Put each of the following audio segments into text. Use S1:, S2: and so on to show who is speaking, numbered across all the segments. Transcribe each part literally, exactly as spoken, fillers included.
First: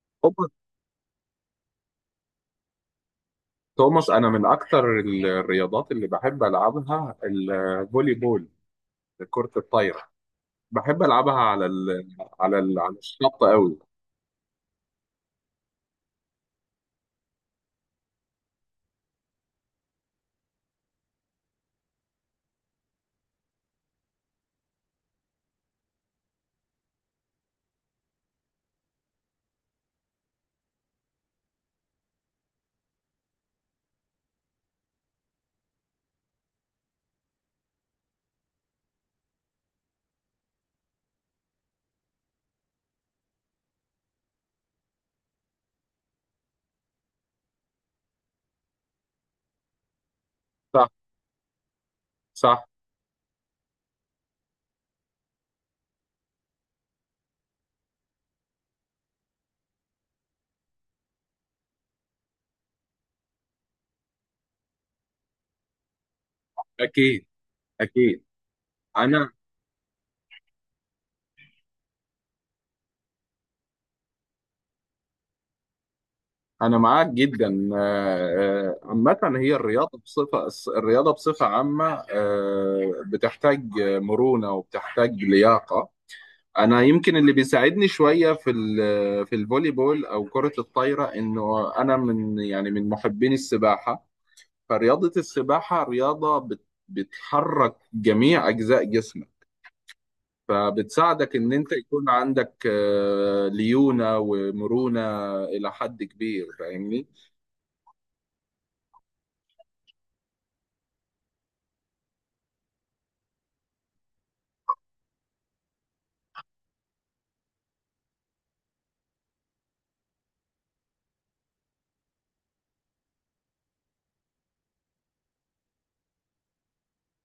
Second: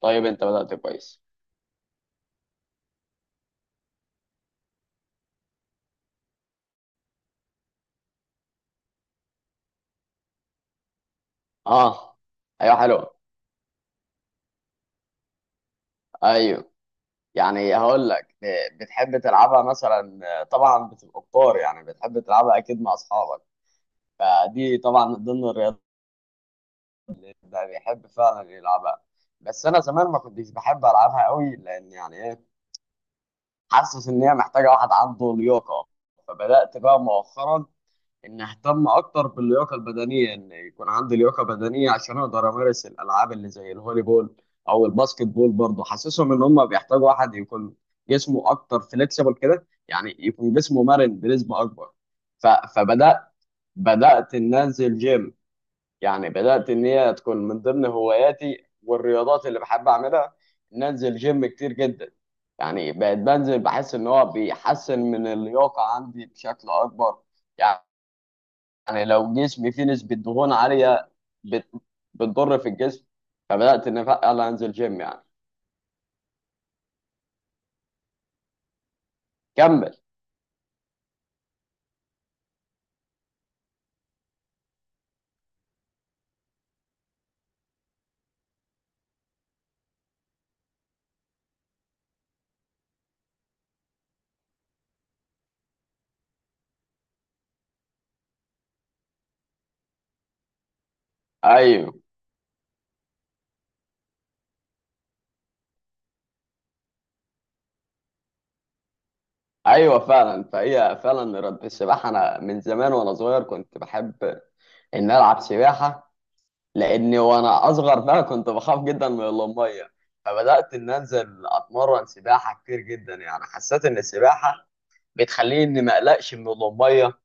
S1: طيب، انت
S2: توماس.
S1: بدأت كويس.
S2: توماس، انا من اكتر ال- الرياضات اللي بحب العبها الفولي بول. كرة الطايرة. بحب العبها على ال
S1: اه.
S2: على
S1: ايوه،
S2: ال على
S1: حلو.
S2: الشط قوي.
S1: ايوه. يعني هقول لك، ب- بتحب تلعبها مثلا، آه، طبعا بتبقى كتار، يعني بتحب تلعبها اكيد مع اصحابك. فدي طبعا من ضمن الرياضات اللي ده بيحب فعلا يلعبها. بس انا زمان ما كنتش بحب العبها قوي، لان يعني ايه، حاسس ان هي محتاجه واحد عنده لياقه. فبدأت بقى مؤخرا ان اهتم اكتر باللياقه البدنيه، ان يكون عندي لياقه بدنيه عشان اقدر امارس الالعاب اللي زي الهولي بول او الباسكت بول، برضه حاسسهم ان هم بيحتاجوا واحد يكون جسمه اكتر فليكسيبل كده، يعني يكون جسمه
S2: صح.
S1: مرن بنسبه اكبر. ف...
S2: صح.
S1: فبدات بدات ان انزل جيم، يعني بدات ان هي تكون من ضمن هواياتي والرياضات اللي بحب اعملها، ان انزل جيم كتير جدا. يعني بقيت بنزل بحس ان هو بيحسن من اللياقه عندي بشكل اكبر.
S2: اكيد.
S1: يعني
S2: اكيد.
S1: يعني
S2: انا
S1: لو جسمي فيه نسبة دهون عالية، بت... بتضر في الجسم. فبدأت إن فعلا أنزل جيم يعني.
S2: انا معاك جدا. آه، آه، عامة، هي
S1: كمل.
S2: الرياضة بصفة الرياضة بصفة عامة آه، بتحتاج مرونة وبتحتاج لياقة. انا يمكن اللي بيساعدني شويه في ال- في الفولي بول او كره الطايره، انه انا من يعني من محبين السباحه. فرياضة السباحة رياضة بت- بتحرك جميع أجزاء جسمك، فبتساعدك إن أنت
S1: أيوه،
S2: يكون عندك آه، ليونة ومرونة إلى حد كبير. فاهمني؟
S1: أيوه، فعلا. فهي فعلا رب السباحة، أنا من زمان وأنا صغير كنت بحب إن ألعب سباحة، لأني وأنا أصغر بقى كنت بخاف جدا من المية. فبدأت إن أنزل أتمرن سباحة كتير جدا، يعني حسيت إن السباحة بتخليني إني ما أقلقش من المية.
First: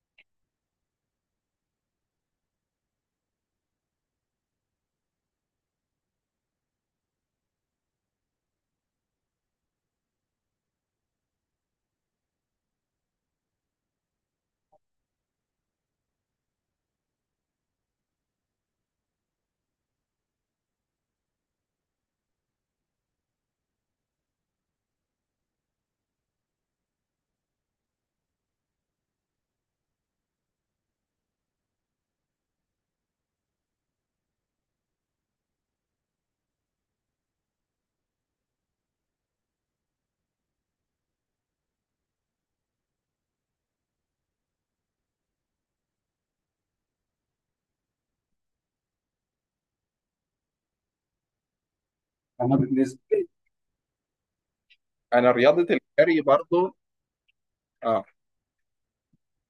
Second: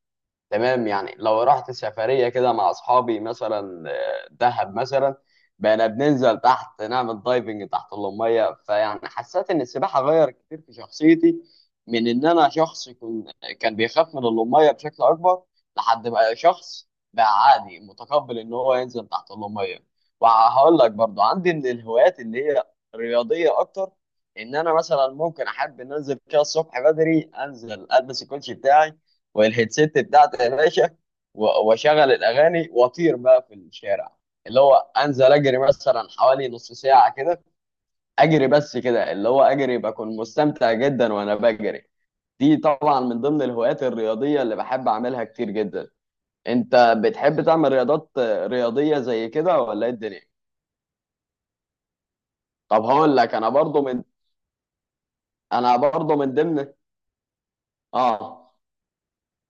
S1: تمام، يعني لو رحت سفرية كده مع أصحابي مثلا، آه، دهب مثلا، بقينا بننزل تحت نعمل دايفنج تحت المية، فيعني حسيت إن السباحة غير كتير في شخصيتي، من إن أنا شخص كن- كان بيخاف من المية بشكل أكبر لحد بقى شخص بقى عادي متقبل إن هو ينزل تحت المية. وهقول لك برضو عندي من الهوايات اللي هي رياضية أكتر، إن أنا مثلا ممكن أحب إن أنزل كده الصبح بدري، أنزل ألبس الكوتشي بتاعي والهيدسيت بتاعتي يا باشا، و- واشغل الاغاني واطير بقى في الشارع، اللي هو انزل اجري مثلا حوالي نص ساعه كده. اجري بس كده، اللي هو اجري، بكون مستمتع جدا وانا بجري. دي طبعا من ضمن الهوايات الرياضيه اللي بحب اعملها كتير جدا. انت بتحب تعمل رياضات رياضيه زي كده، ولا ايه الدنيا؟
S2: أنا
S1: طب
S2: بالنسبة
S1: هقول
S2: لي
S1: لك، انا برضو من
S2: أنا رياضة
S1: انا برضو
S2: الجري
S1: من ضمن.
S2: برضو. آه
S1: اه،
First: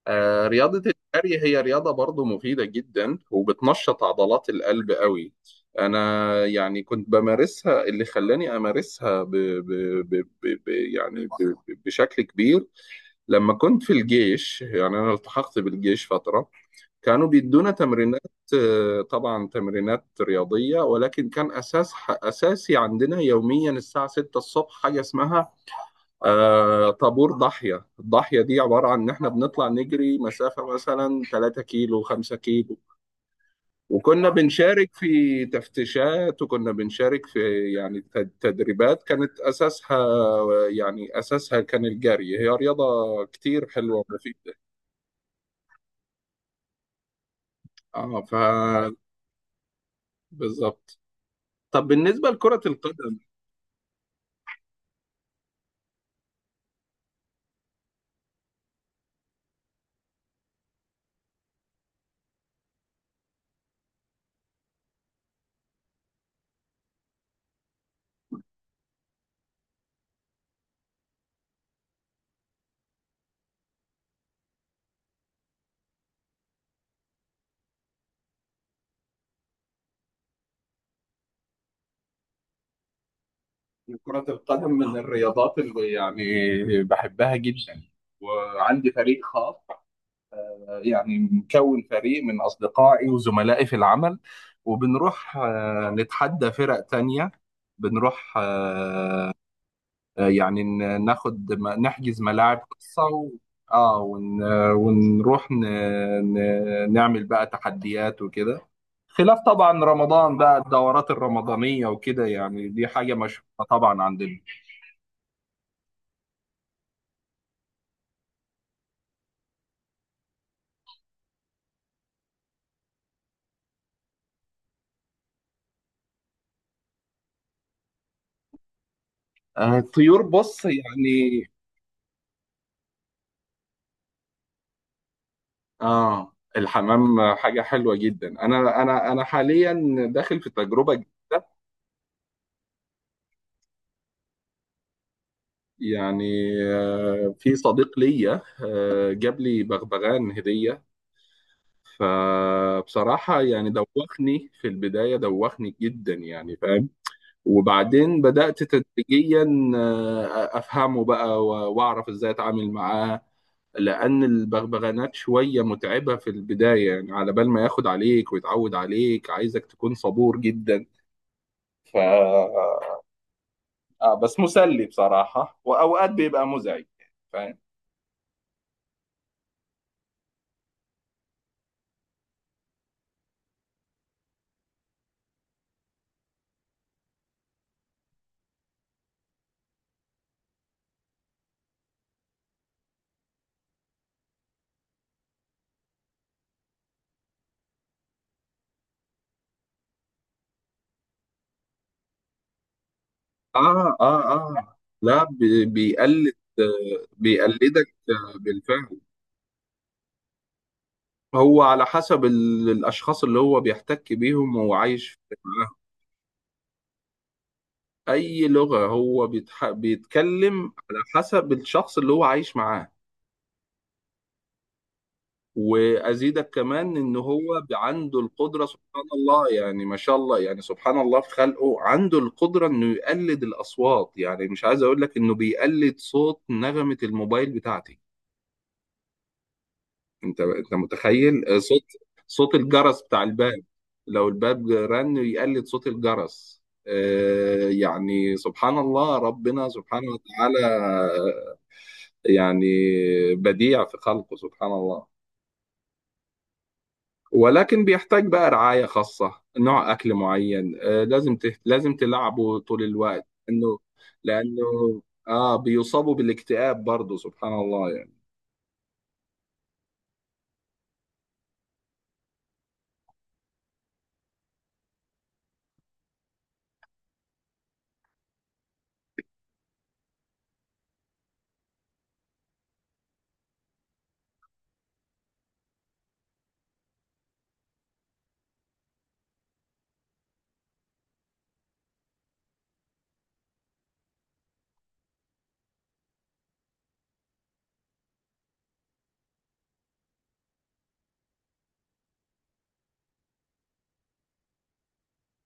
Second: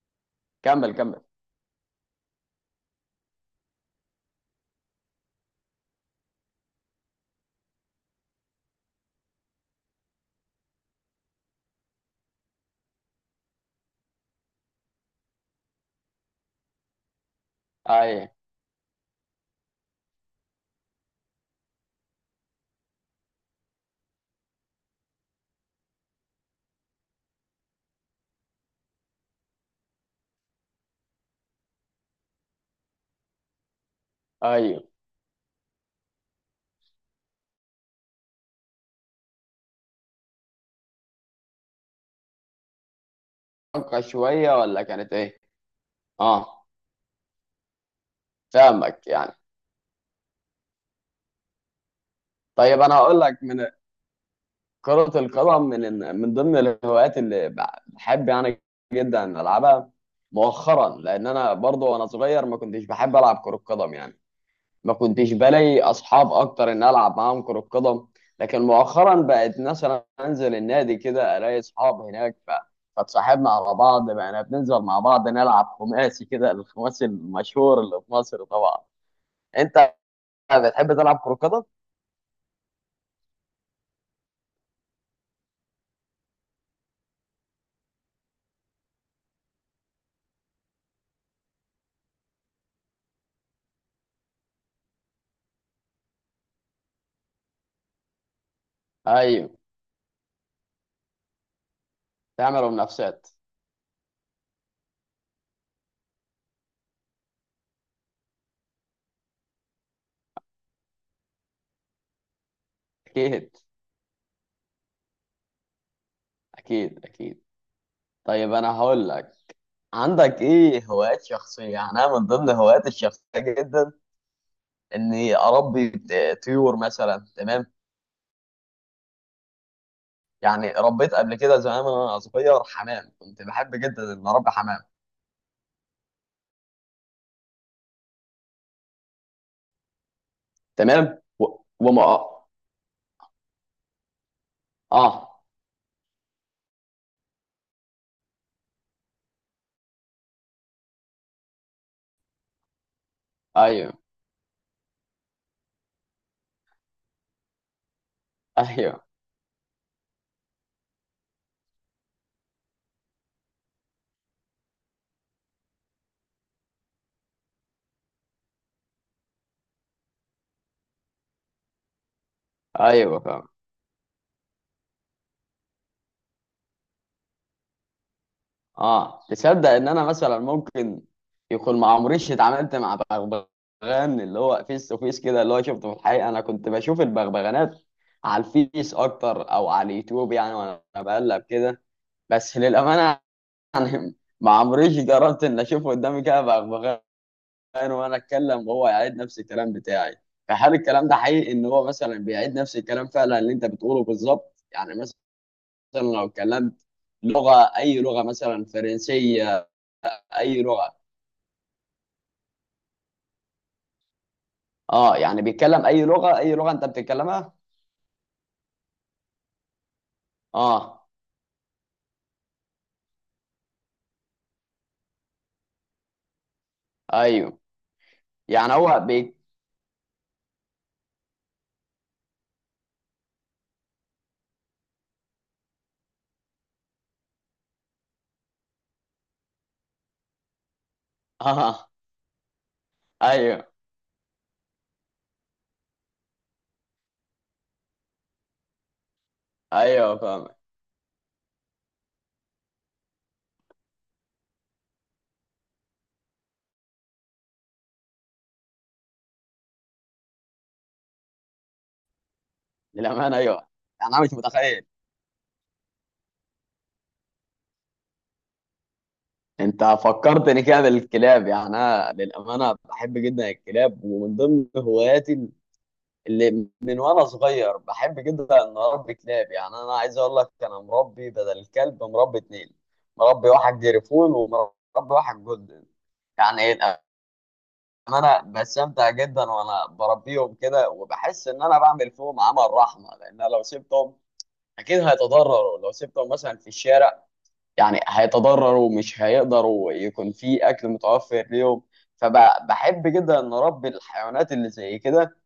S2: آه، رياضة
S1: كمل كمل.
S2: الجري هي رياضة برضو مفيدة جدا، وبتنشط عضلات القلب قوي. أنا يعني كنت بمارسها، اللي خلاني أمارسها ب... ب... ب... ب... ب... يعني ب... ب- بشكل كبير لما كنت في الجيش. يعني أنا التحقت بالجيش فترة، كانوا بيدونا تمرينات،
S1: ايوه،
S2: آه، طبعا تمرينات رياضية. ولكن كان أساس أساسي عندنا يوميا الساعة ستة الصبح حاجة اسمها آه، طابور ضاحية. الضاحية دي عبارة عن إن إحنا بنطلع نجري مسافة مثلا ثلاثة كيلو، خمسة كيلو. وكنا
S1: ايوه.
S2: بنشارك في تفتيشات، وكنا بنشارك في يعني تد- تدريبات كانت أساسها، يعني أساسها كان الجري. هي رياضة كتير حلوة
S1: أبقى شويه،
S2: ومفيدة.
S1: ولا كانت ايه. اه،
S2: اه. ف
S1: فاهمك يعني.
S2: بالظبط. طب بالنسبة لكرة
S1: طيب انا
S2: القدم،
S1: هقول لك، من كرة القدم، من من ضمن الهوايات اللي بحب يعني جدا العبها مؤخرا، لان انا برضو وانا صغير ما كنتش بحب العب كرة قدم، يعني ما كنتش بلاقي اصحاب اكتر ان العب معاهم كرة قدم. لكن مؤخرا بقت مثلا انزل النادي كده الاقي اصحاب هناك، ف... فتصاحبنا على بعض بقينا بننزل مع بعض نلعب خماسي كده، الخماسي المشهور اللي في مصر طبعا. انت بتحب تلعب كرة قدم؟
S2: كرة القدم من الرياضات اللي يعني بحبها جدا. وعندي فريق خاص، آه، يعني مكون فريق من أصدقائي وزملائي في العمل. وبنروح آه، نتحدى فرق تانية. بنروح آه،
S1: ايوه،
S2: آه، يعني ن- ناخد م- نحجز ملاعب
S1: تعملوا
S2: خاصة.
S1: منافسات.
S2: و... اه. ون... ونروح ن... ن... نعمل بقى تحديات وكده. خلاف طبعا رمضان بقى، الدورات الرمضانية وكده، يعني دي حاجة مشهورة
S1: اكيد،
S2: طبعا عندنا.
S1: اكيد، اكيد. طيب انا هقول لك، عندك ايه هوايات شخصيه؟ يعني انا من ضمن هواياتي الشخصيه جدا اني اربي ت- طيور مثلا، تمام.
S2: آه، الطيور، بص
S1: يعني ربيت قبل
S2: يعني.
S1: كده زمان وانا صغير حمام، كنت بحب جدا ان اربي حمام.
S2: اه. الحمام حاجة حلوة جدا. انا انا انا حاليا داخل في تجربة
S1: تمام. و...
S2: جديدة.
S1: وما. اه.
S2: يعني آه، في صديق ليا آه، جاب لي بغبغان هدية، فبصراحة يعني
S1: ايوه،
S2: دوخني في البداية، دوخني جدا يعني. فاهم. وبعدين بدأت
S1: ايوه،
S2: تدريجيا آه، أفهمه بقى و- وأعرف إزاي أتعامل معاه، لأن البغبغانات شوية متعبة في البداية، يعني على بال ما ياخد عليك ويتعود عليك عايزك تكون صبور جدا. ف
S1: ايوه.
S2: آه بس مسلي بصراحة، وأوقات بيبقى مزعج. فاهم؟
S1: اه، تصدق ان انا مثلا ممكن يكون ما عمريش اتعاملت مع بغبغان اللي هو فيس تو فيس كده، اللي هو شفته في الحقيقه، انا كنت بشوف البغبغانات على الفيس اكتر او على اليوتيوب يعني وانا بقلب كده. بس للامانه ما عمريش جربت ان اشوف قدامي كده بغبغان وانا اتكلم وهو يعيد نفس الكلام بتاعي. فهل الكلام ده حقيقي، ان هو مثلا بيعيد نفس الكلام فعلا اللي انت
S2: آه،
S1: بتقوله
S2: آه،
S1: بالظبط
S2: آه،
S1: يعني، مثلا
S2: لا، بي-
S1: لو
S2: بيقلد
S1: اتكلمت
S2: آه،
S1: لغه،
S2: بيقلدك
S1: اي لغه
S2: آه،
S1: مثلا،
S2: بالفعل.
S1: فرنسيه، اي لغه؟
S2: هو على حسب ال- الأشخاص اللي هو بيحتك بيهم وهو
S1: اه،
S2: عايش
S1: يعني
S2: معاهم.
S1: بيتكلم اي لغه، اي لغه انت بتتكلمها؟
S2: أي لغة هو بيتح... بيتكلم على
S1: اه،
S2: حسب الشخص اللي هو عايش معاه. وأزيدك كمان إن
S1: ايوه.
S2: هو ب- عنده القدرة،
S1: يعني هو
S2: سبحان
S1: بي
S2: الله، يعني ما شاء الله، يعني سبحان الله في خلقه، عنده القدرة إنه يقلد الأصوات. يعني مش عايز أقول لك إنه بيقلد صوت نغمة الموبايل بتاعتي. انت انت متخيل؟ آه، صوت
S1: اه،
S2: صوت الجرس بتاع الباب.
S1: ايوه،
S2: لو الباب رن يقلد صوت الجرس، آه، يعني سبحان الله، ربنا سبحانه
S1: ايوه، فاهم.
S2: وتعالى، آه، يعني بديع في خلقه، سبحان الله. ولكن بيحتاج بقى رعاية خاصة، نوع أكل معين، آه، لازم تهت... لازم تلعبه طول الوقت،
S1: للامانه، ايوه
S2: إنه
S1: يعني، انا مش متخيل.
S2: لأنه آه بيصابوا بالاكتئاب برضه، سبحان الله يعني.
S1: انت فكرتني كده بالكلاب، يعني انا للامانه بحب جدا الكلاب، ومن ضمن هواياتي اللي من وانا صغير بحب جدا ان اربي كلاب. يعني انا عايز اقول لك، انا مربي بدل الكلب مربي اتنين، مربي واحد جريفون ومربي واحد جولدن. يعني ان انا بستمتع جدا وانا بربيهم كده، وبحس ان انا بعمل فيهم عمل رحمه، لان أنا لو سبتهم اكيد هيتضرروا، لو سبتهم مثلا في الشارع يعني هيتضرروا، مش هيقدروا يكون في اكل متوفر ليهم. فبحب جدا ان اربي الحيوانات اللي زي كده،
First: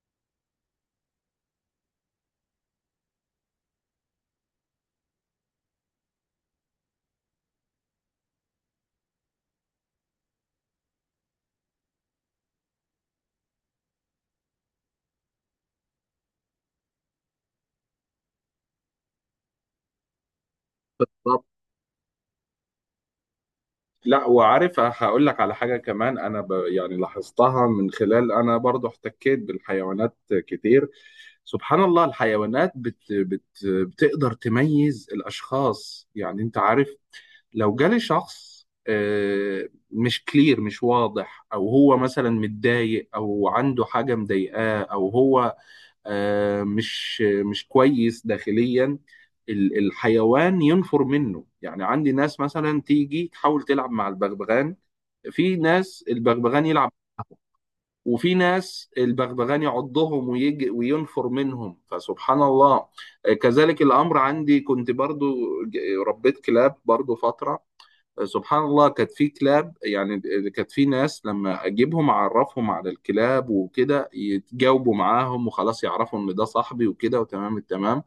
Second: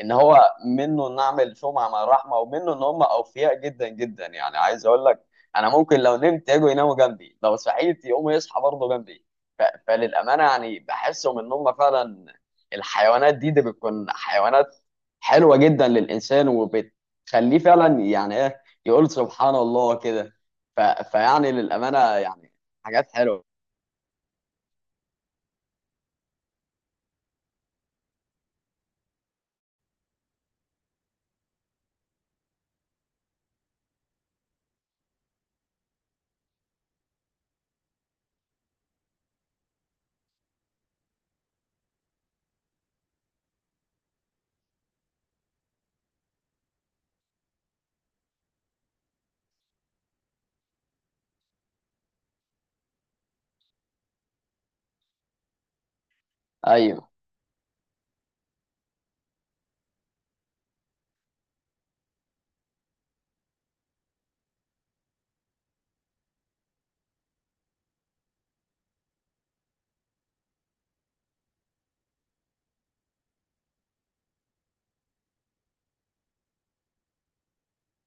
S1: ان هو منه نعمل شمعة مع الرحمة، ومنه ان هم اوفياء جدا جدا، يعني عايز اقول لك انا ممكن لو نمت يجوا يناموا جنبي، لو صحيت يقوموا يصحى برضه جنبي. ف... فللأمانة يعني بحسهم ان هم فعلا الحيوانات دي دي بتكون حيوانات حلوة جدا للإنسان، وبتخليه فعلا يعني ايه يقول سبحان الله كده. ف... فيعني للأمانة يعني حاجات حلوة.
S2: لا، وعارف هقول لك على حاجة كمان. أنا ب... يعني لاحظتها من خلال أنا برضو احتكيت بالحيوانات كتير. سبحان الله، الحيوانات بت... بت... بتقدر تميز الأشخاص. يعني أنت عارف، لو جالي شخص آه، مش كلير، مش واضح، أو هو مثلا متضايق، أو عنده حاجة مضايقاه، أو هو آه، مش مش كويس داخليا، ال- الحيوان ينفر منه. يعني عندي ناس مثلا تيجي تحاول تلعب مع البغبغان، في ناس البغبغان يلعب،
S1: ايوه.
S2: وفي ناس البغبغان يعضهم ويجي وينفر منهم، فسبحان الله. آه، كذلك الأمر عندي. كنت برضو ج- ربيت كلاب برضو فترة. سبحان الله، كانت في كلاب، يعني كانت في ناس لما اجيبهم اعرفهم على الكلاب وكده يتجاوبوا معاهم وخلاص، يعرفوا ان ده صاحبي وكده وتمام التمام.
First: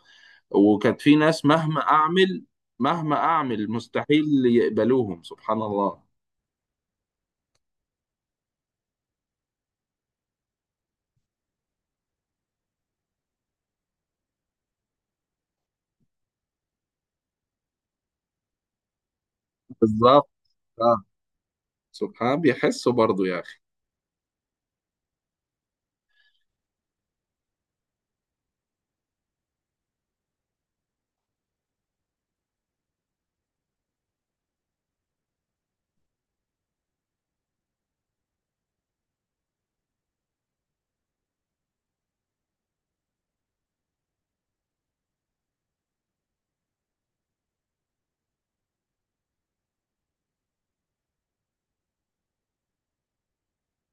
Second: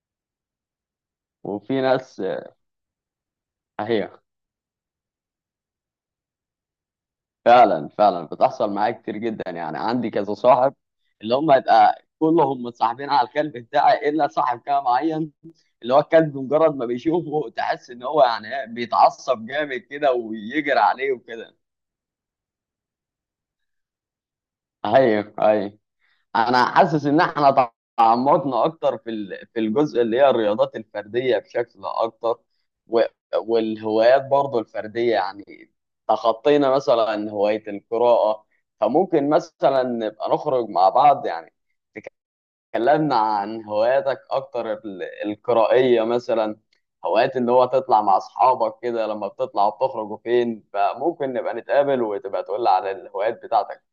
S2: وكانت في ناس مهما
S1: وفي ناس.
S2: اعمل، مهما اعمل،
S1: اهي،
S2: مستحيل يقبلوهم، سبحان الله.
S1: فعلا فعلا بتحصل معايا كتير جدا، يعني عندي كذا صاحب اللي هم يبقى كلهم متصاحبين على الكلب بتاعي الا صاحب كده معين، اللي هو الكلب مجرد ما بيشوفه تحس ان هو يعني إيه، بيتعصب جامد كده
S2: بالظبط.
S1: ويجري
S2: اه.
S1: عليه وكده.
S2: سبحان بيحسوا برضو يا اخي.
S1: ايوه، ايوه. انا حاسس ان احنا تعمقنا اكتر في ال- في الجزء اللي هي الرياضات الفرديه بشكل اكتر، و- والهوايات برضو الفرديه، يعني تخطينا مثلا هوايه القراءه. فممكن مثلا نبقى نخرج مع بعض، يعني تكلمنا عن هواياتك اكتر ال- القرائيه مثلا، هوايات اللي هو تطلع مع اصحابك كده، لما بتطلع بتخرجوا فين، فممكن نبقى نتقابل وتبقى تقول لي على الهوايات بتاعتك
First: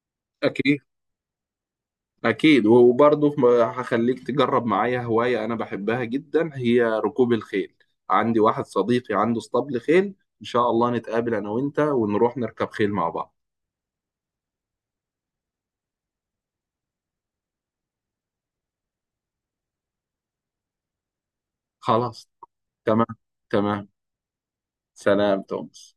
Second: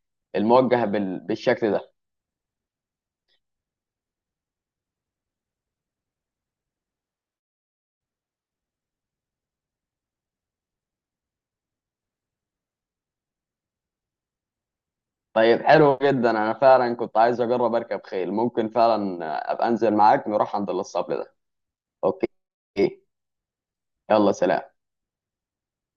S2: اكيد.
S1: الموجهه بال- بالشكل ده.
S2: أكيد. وبرضه هخليك تجرب معايا هواية أنا بحبها جدا، هي ركوب الخيل. عندي واحد صديقي عنده اسطبل خيل، إن شاء الله نتقابل أنا وأنت ونروح نركب خيل مع بعض.
S1: طيب، حلو جدا، انا فعلا كنت عايز اجرب اركب خيل، ممكن فعلا ابقى انزل معاك نروح عند الاسطبل ده. اوكي.
S2: خلاص. تمام. تمام.
S1: يلا، سلام.
S2: سلام تومس.